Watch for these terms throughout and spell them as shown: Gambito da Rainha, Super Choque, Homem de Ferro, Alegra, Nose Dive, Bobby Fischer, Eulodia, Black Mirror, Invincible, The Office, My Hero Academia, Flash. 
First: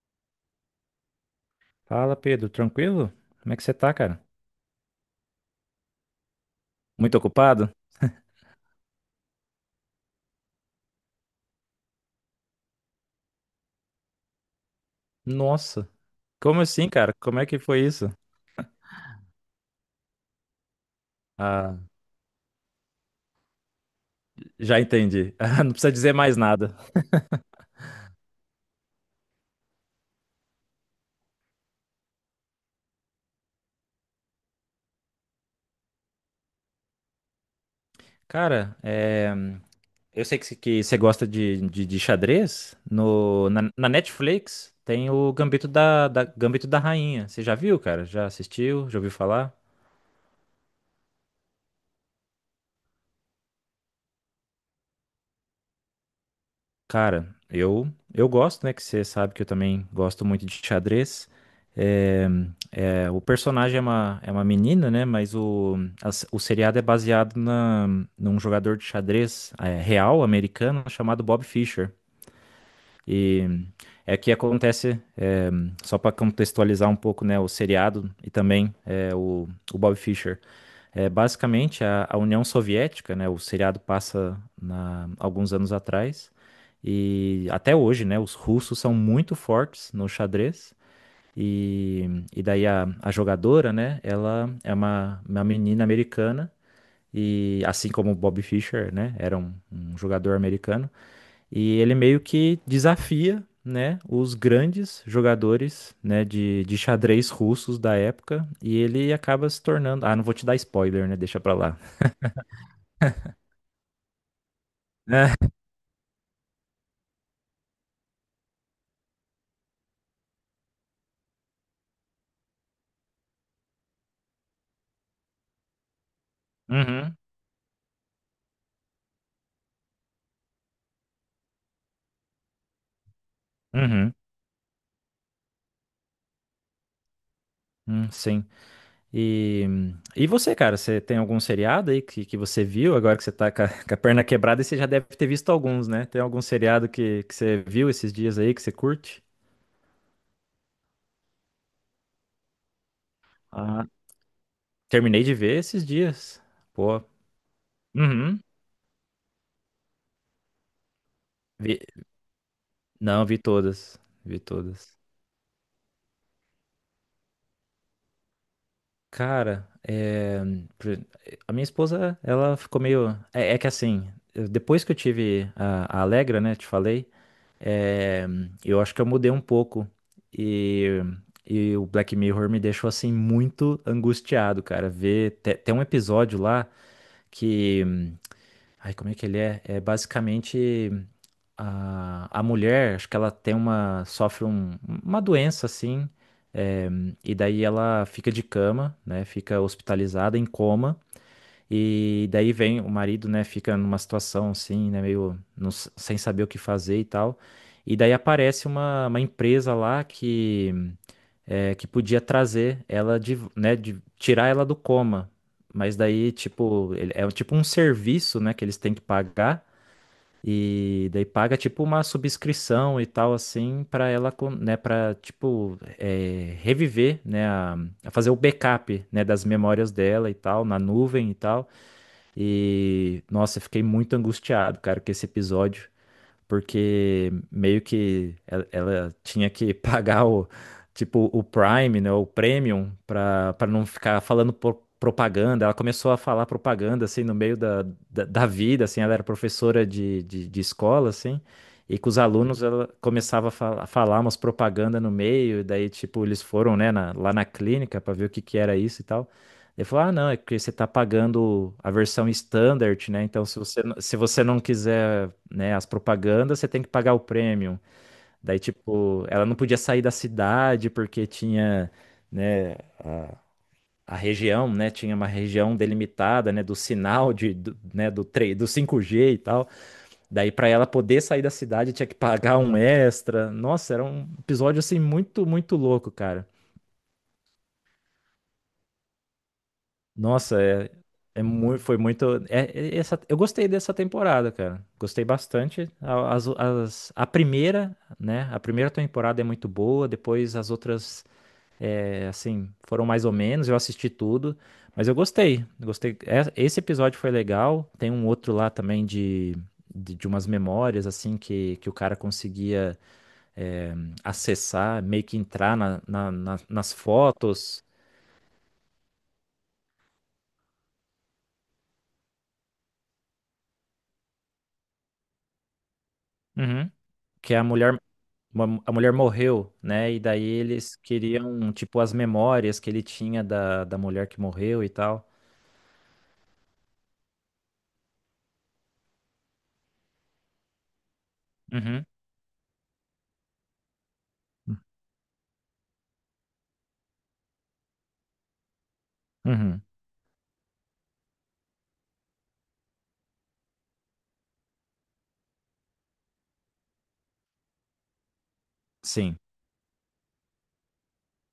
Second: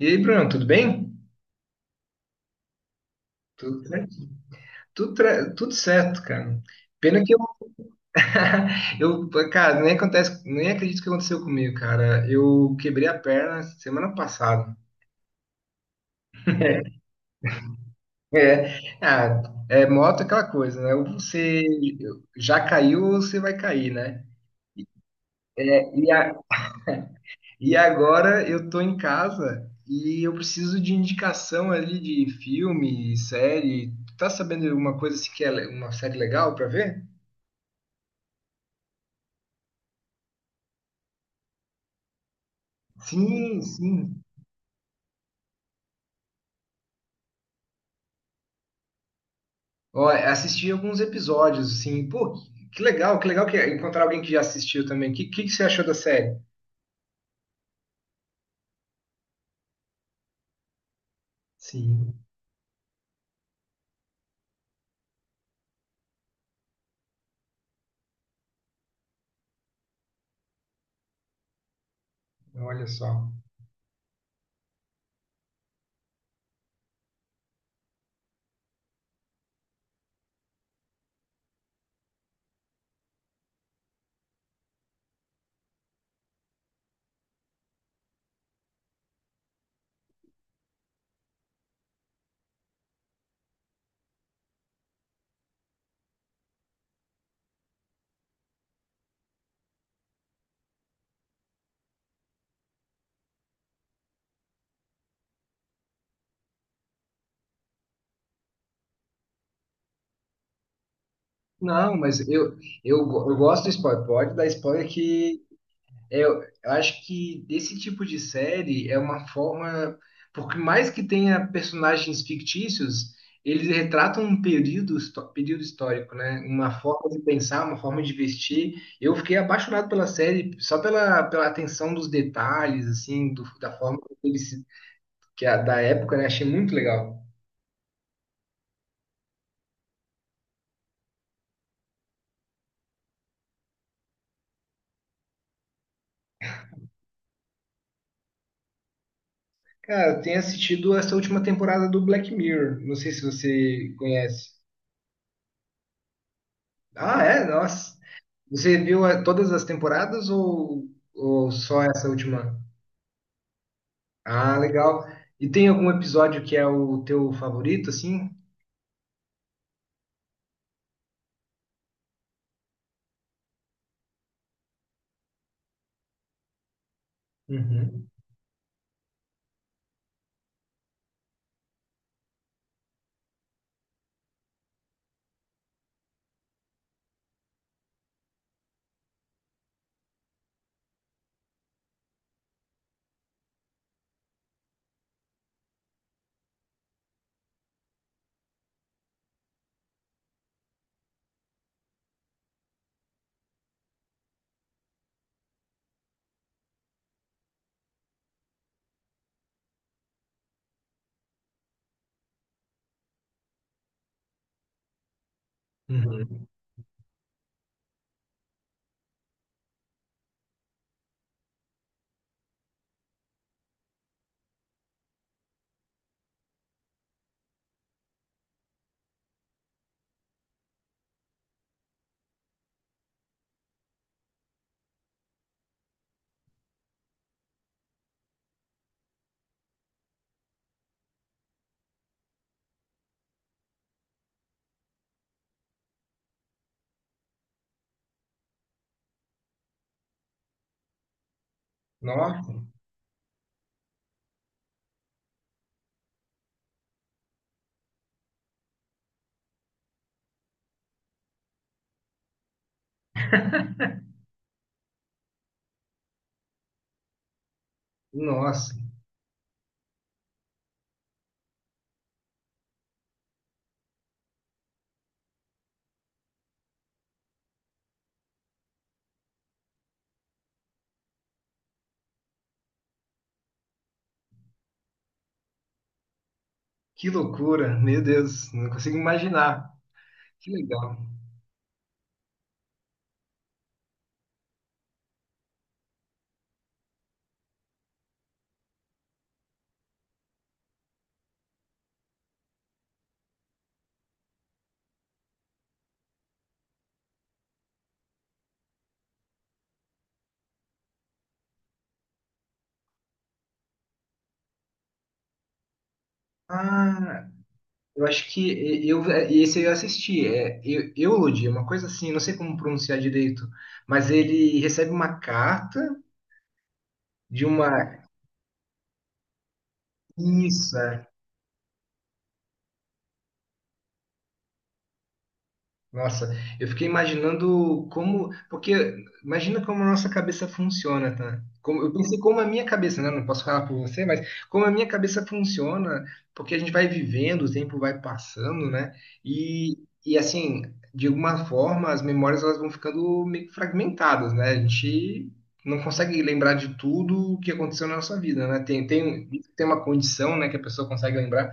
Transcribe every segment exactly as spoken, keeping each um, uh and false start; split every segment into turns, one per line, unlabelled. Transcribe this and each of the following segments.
E aí, Bruno, tudo bem?
Fala, Pedro, tranquilo? Como é que você
Tudo,
tá,
tra-
cara?
tudo, tra- tudo certo, cara.
Muito
Pena que eu,
ocupado?
eu, cara, nem acontece, nem acredito que aconteceu comigo, cara. Eu quebrei a perna semana passada.
Nossa, como assim, cara? Como é que foi isso?
É, ah, é moto é aquela coisa, né? Ou você
Ah,
já caiu ou você vai cair, né?
já entendi. Ah, Não precisa
E,
dizer
a-
mais nada.
e agora eu tô em casa e eu preciso de indicação ali de filme, série. Tá sabendo alguma coisa assim que é le- uma série legal pra ver?
Cara, é, eu sei que, que você gosta de, de, de xadrez. No,
Sim,
na, na
sim.
Netflix tem o Gambito da, da, Gambito da Rainha. Você já viu, cara? Já assistiu? Já ouviu falar?
Ó, assisti alguns episódios, assim, pô, que que legal, que legal que é encontrar alguém que já assistiu também. O que, que, que você achou da série?
Cara, eu eu gosto, né? Que você sabe que eu também gosto muito de xadrez.
Sim,
É, é, o personagem é uma, é uma menina, né? Mas o, a s- o seriado é baseado na, num jogador de xadrez é, real americano chamado Bob Fischer.
olha só.
E é que acontece, é, só para contextualizar um pouco, né? O seriado e também é, o, o Bob Fischer. É, basicamente, a, a União Soviética, né? O seriado passa na- alguns anos atrás. E até hoje, né? Os russos são muito fortes no xadrez. E, e daí a, a jogadora, né? Ela é uma, uma menina americana. E assim como o Bobby Fischer, né? Era um, um jogador americano. E ele meio que desafia, né? Os grandes jogadores, né? De, de xadrez russos da época. E ele acaba se tornando... Ah, não vou te dar spoiler, né? Deixa pra lá.
Não, mas eu, eu, go- eu gosto do spoiler. Pode dar spoiler
É.
que é. Eu, eu acho que esse tipo de série é uma forma, porque mais que tenha personagens fictícios, eles retratam um período, histó- período histórico, né? Uma forma
Uhum,
de pensar, uma forma de vestir. Eu fiquei apaixonado pela série só pela, pela atenção dos detalhes, assim, do- da forma
uhum,
que eles, se- que a, da época, né? Achei muito legal.
hum, sim. E, e você, cara, você tem algum seriado aí que, que você viu agora que você tá com a, com a perna quebrada e você já deve ter visto alguns, né? Tem algum seriado que, que você viu esses dias aí que você curte?
Cara, eu tenho assistido essa última temporada do Black Mirror. Não sei se
Ah,
você conhece.
terminei de ver esses dias. Pô.
Ah, é? Nossa.
Uhum.
Você viu eh, todas as temporadas ou, ou só
Vi-
essa última?
Não, vi todas. Vi
Ah,
todas.
legal. E tem algum episódio que é o teu favorito, assim?
Cara, é, pr- a minha esposa, ela ficou meio. É, é que assim, eu- depois que eu tive a, a Alegra, né, te falei.
Uhum.
É, eu acho que eu mudei um pouco e, e o Black Mirror me deixou assim muito angustiado, cara. Ver te- tem um episódio lá que, ai, como é que ele é? É basicamente a, a mulher, acho que ela tem uma sofre um- uma doença assim, é, e daí ela fica de cama, né? Fica hospitalizada em coma. E daí vem o marido, né, fica numa situação assim, né, meio não s- sem saber o que fazer e tal. E daí aparece uma, uma empresa lá que, é, que podia trazer ela de, né, de tirar ela do coma. Mas daí,
Uhum.
tipo, ele- é tipo um serviço, né, que eles têm que pagar. E daí paga tipo uma subscrição e tal assim para ela, con- né, para tipo é, reviver, né, a, a fazer o backup, né, das memórias dela e tal na nuvem e tal. E, nossa, eu fiquei muito angustiado, cara, com esse episódio, porque meio que ela, ela tinha que pagar o, tipo, o Prime, né, o Premium, pra, pra não ficar falando pro- propaganda. Ela começou a falar propaganda, assim, no meio da, da, da vida, assim, ela era professora de, de, de escola, assim, e com os
Nossa,
alunos ela começava a fala- falar umas propaganda no meio, e daí, tipo, eles foram, né, na- lá na clínica pra ver o que que era isso e tal. Ele falou: Ah, não, é porque você está pagando a versão standard, né? Então, se você, n- se você não quiser, né, as propagandas, você tem que pagar o premium. Daí,
nossa,
tipo, ela não podia sair da cidade porque tinha, né, a região, né? Tinha uma região delimitada, né, do sinal de, do, né, do, 3, do cinco g e tal. Daí, para ela poder sair da cidade, tinha que pagar um extra. Nossa, era um episódio assim muito, muito louco, cara.
que loucura, meu Deus, não consigo imaginar. Que
Nossa, é,
legal.
é muito, foi muito. É- é essa, eu gostei dessa temporada, cara. Gostei bastante. A- As, as- a primeira, né? A primeira temporada é muito boa. Depois as outras, é, assim, foram mais ou menos. Eu assisti tudo, mas eu gostei. Gostei. É- Esse episódio foi legal. Tem um outro lá também de, de, de umas memórias, assim, que, que o cara conseguia, é, acessar, meio que entrar na, na- na- nas
Ah,
fotos.
eu acho que e- eu, esse eu assisti, é Eu- Eulodia, uma coisa assim, não sei como pronunciar direito, mas ele recebe uma carta
Uhum.
de
Que é a mulher.
uma.
Uma- a mulher morreu, né? E daí
Isso,
eles
é,
queriam, tipo, as memórias que ele tinha da, da mulher que morreu e tal.
nossa, eu fiquei imaginando como, porque imagina como a nossa cabeça funciona, tá? Como, eu
Uhum.
pensei como a minha cabeça, né? Não posso falar por você, mas como a minha cabeça funciona, porque a gente vai vivendo, o tempo vai passando, né? E,
Uhum.
e assim, de alguma forma, as memórias elas vão ficando meio que fragmentadas, né? A gente não consegue lembrar de tudo o que aconteceu na nossa vida, né? Tem, tem,
Sim,
tem uma condição, né, que a pessoa consegue lembrar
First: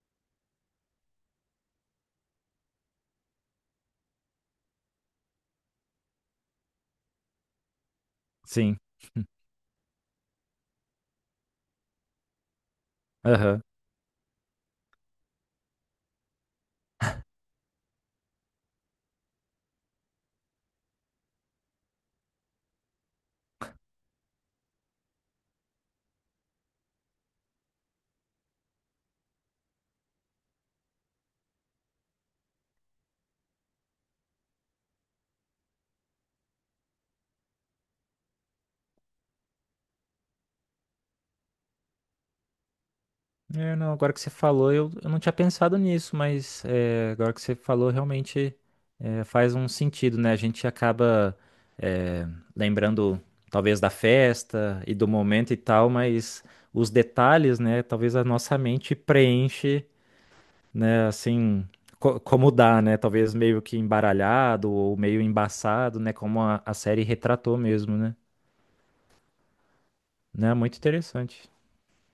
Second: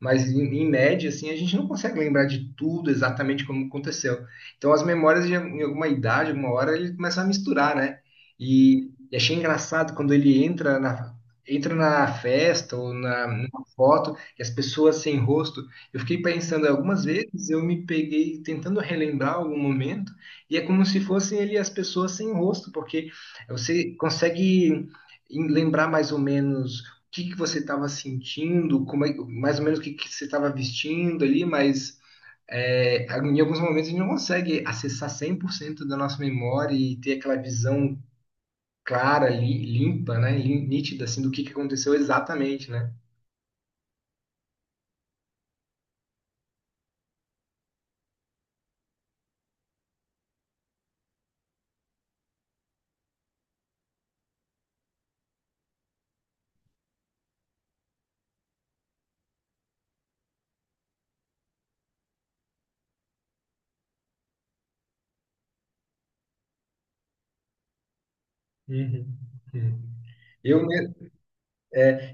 mas em, em média, assim, a gente não consegue lembrar de tudo exatamente como aconteceu. Então, as memórias, de, em alguma idade, alguma hora, ele começa a misturar, né?
sim.
E, e achei engraçado quando ele entra na, entra na festa ou na,
Aham.
numa foto e as pessoas sem rosto. Eu fiquei pensando algumas vezes, eu me peguei tentando relembrar algum momento e é como se fossem ele e as pessoas sem rosto, porque você consegue em- lembrar mais ou menos que, que você estava sentindo, como é- mais ou menos o que, que você estava vestindo ali, mas é, em alguns momentos a gente não consegue acessar cem por cento da nossa memória e ter aquela visão clara, li- limpa, né, lin- nítida, assim, do que, que aconteceu exatamente, né?
É, não, agora que você falou, eu, eu não tinha pensado nisso, mas é, agora que você falou, realmente é, faz um sentido, né? A gente acaba é, lembrando, talvez, da festa e do momento e tal, mas os detalhes, né? Talvez a nossa mente preenche, né? Assim, co- como dá, né? Talvez meio que embaralhado ou meio embaçado, né? Como a, a série retratou mesmo, né?
Uhum. Hum.
Né?
Eu,
Muito
né,
interessante.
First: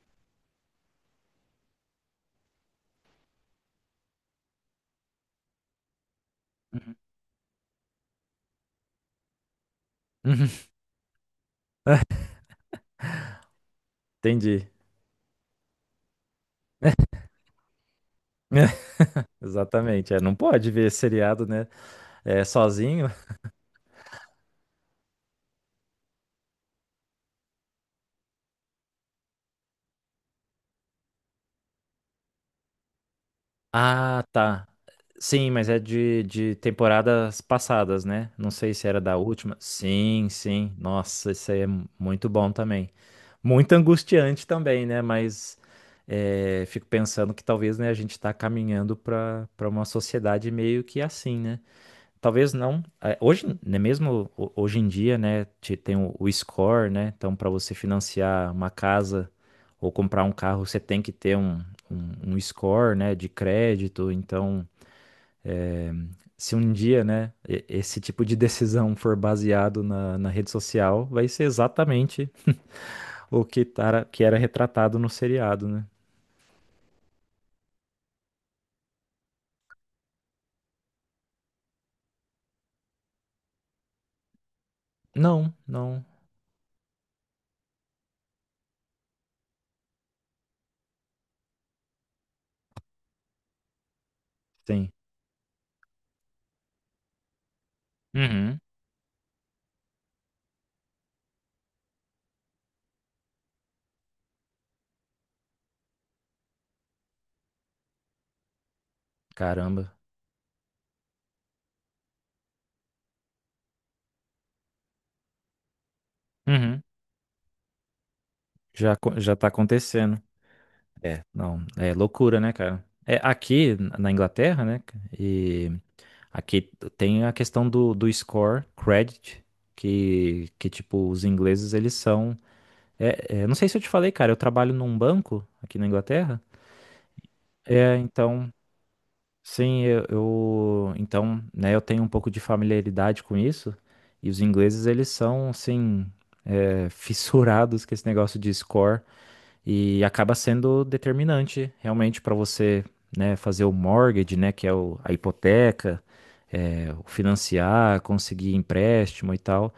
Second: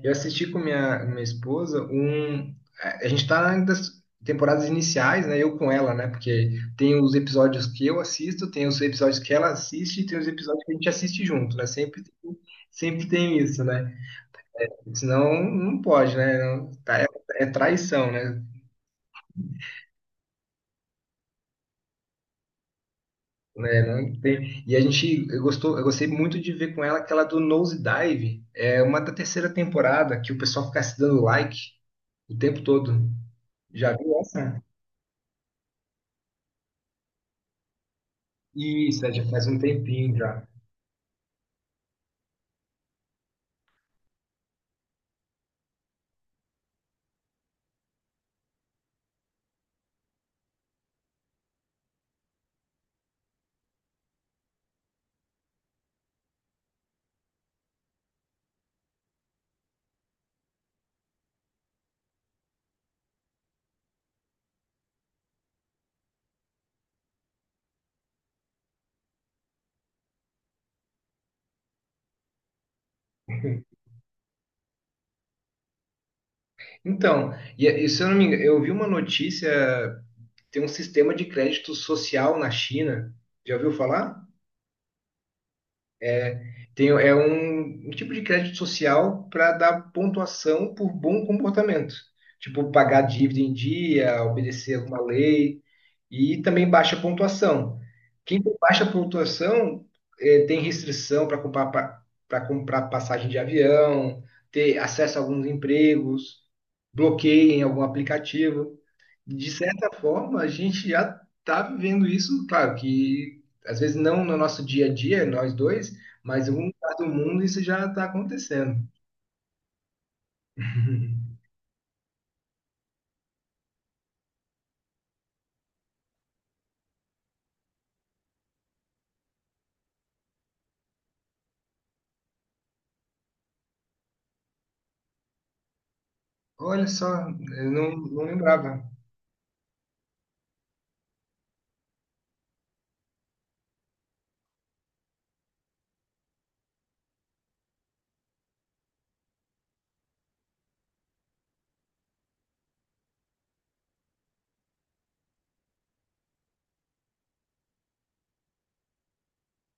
Eu assisti com minha, minha esposa um. A gente tá nas temporadas iniciais, né? Eu com ela, né? Porque tem os episódios que eu assisto, tem os episódios que ela assiste e tem os episódios que a gente assiste junto, né? Sempre, tem- sempre tem isso, né?
Entendi.
Senão não pode, né? Não- tá- é, é traição, né?
Exatamente. É, não pode ver seriado, né? É, sozinho.
Né, não tem- E a gente eu gostou, eu gostei muito de ver com ela aquela do Nose Dive, é uma da terceira temporada que o pessoal fica se dando like o tempo todo. Já viu
Ah,
essa?
tá. Sim, mas é de, de temporadas passadas, né? Não sei se era
Isso, é,
da
já faz
última.
um tempinho
Sim,
já.
sim. Nossa, isso aí é muito bom também. Muito angustiante também, né? Mas é, fico pensando que talvez, né, a gente está caminhando para para uma sociedade meio que assim, né? Talvez não. é, Hoje, né, mesmo ho- hoje em dia, né, te- tem o, o score, né? Então, para você financiar uma casa ou comprar um carro, você tem que ter um, um, um score, né, de crédito. Então, é, se um dia, né, e- esse tipo de decisão for baseado na, na rede social, vai ser exatamente o que, tara, que era retratado no seriado, né?
Então, e, e se eu não me engano, eu vi uma notícia, tem um sistema de crédito social na China. Já ouviu falar?
Não, não.
Tem, é um, um tipo de crédito social para dar pontuação por bom comportamento. Tipo, pagar dívida em dia, obedecer
Tem.
alguma lei e também baixa pontuação. Quem tem
Uhum.
baixa pontuação eh, tem restrição para comprar, para comprar passagem de avião, ter acesso a alguns empregos, bloqueio em algum aplicativo. De certa
Caramba.
forma, a gente já está vivendo isso, claro que às vezes não no nosso dia a dia, nós dois, mas em algum
Uhum.
lugar do mundo isso já está acontecendo.
Já, co- já tá acontecendo. É, não, é loucura, né, cara? É, aqui na Inglaterra, né, ca- e aqui tem a questão do, do score, credit, que, que, tipo, os ingleses, eles são... É, é, não sei se eu te falei, cara, eu trabalho num banco aqui na Inglaterra,
Olha só, eu não,
é,
não
então.
lembrava.
Sim, eu, eu- então, né, eu tenho um pouco de familiaridade com isso, e os ingleses eles são assim é, fissurados com esse negócio de score. E acaba sendo determinante realmente para você, né, fazer o mortgage, né, que é o- a hipoteca, é, o financiar, conseguir empréstimo e tal.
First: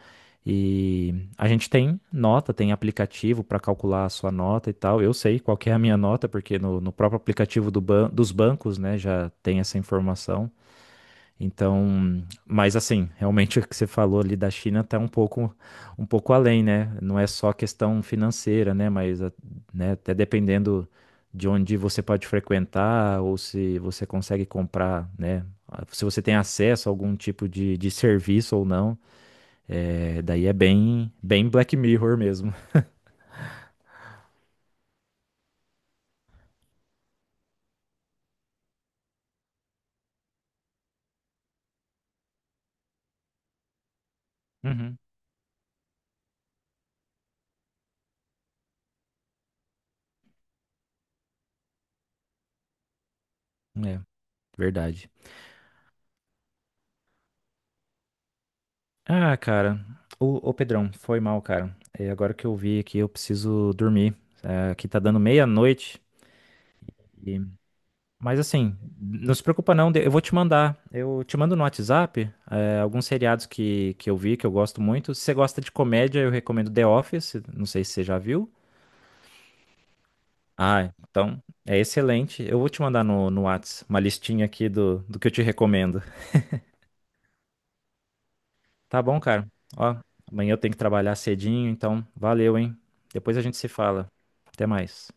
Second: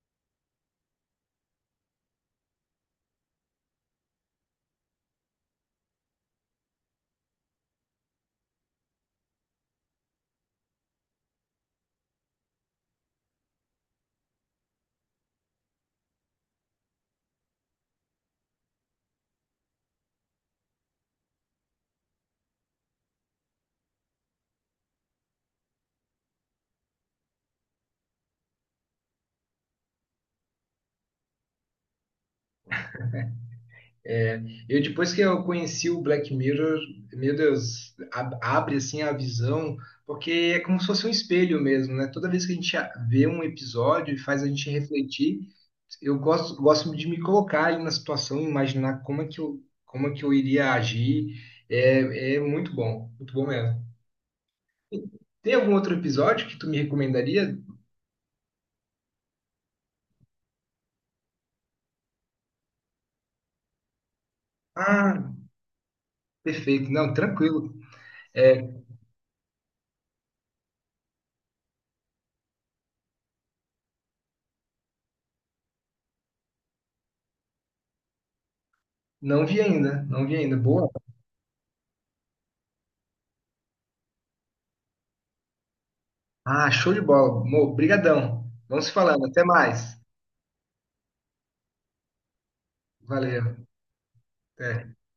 E a gente tem nota, tem aplicativo para calcular a sua nota e tal. Eu sei qual que é a minha nota, porque no, no próprio aplicativo do ban- dos bancos, né, já tem essa informação. Então, mas assim, realmente o que você falou ali da China está um pouco, um pouco além, né? Não é só questão financeira, né? Mas, a- né, até dependendo de onde você pode frequentar ou se você consegue comprar, né? Ah, se você tem acesso a algum tipo de, de serviço ou não, é, daí é bem, bem Black Mirror mesmo.
Eu depois que eu conheci o Black Mirror, meu Deus, ab- abre assim a visão, porque é como se fosse um espelho mesmo, né? Toda vez que a gente a- vê um episódio e faz a gente
Uhum.
refletir, eu gosto, gosto de me colocar ali na situação, imaginar como é que eu, como é que eu iria agir. É, é muito bom, muito bom mesmo.
É, verdade.
Tem algum outro episódio que tu me recomendaria?
Ah, cara, ô, ô Pedrão, foi mal, cara. É, agora que eu vi aqui, eu preciso dormir. É, aqui tá dando
Ah,
meia-noite.
perfeito. Não,
E-
tranquilo.
Mas
É,
assim, não se preocupa não, eu vou te mandar. Eu te mando no WhatsApp, é, alguns seriados que, que eu vi, que eu gosto muito. Se você gosta de comédia, eu recomendo The Office, não sei se você já viu.
não vi ainda, não vi ainda. Boa.
Ah, então é excelente. Eu vou te mandar no, no Whats uma listinha aqui do, do que eu te recomendo.
Ah, show de bola. Mo, brigadão. Vamos se
Tá bom,
falando. Até
cara?
mais.
Ó, amanhã eu tenho que trabalhar cedinho, então valeu, hein? Depois a
Valeu.
gente se fala. Até
Até.
mais.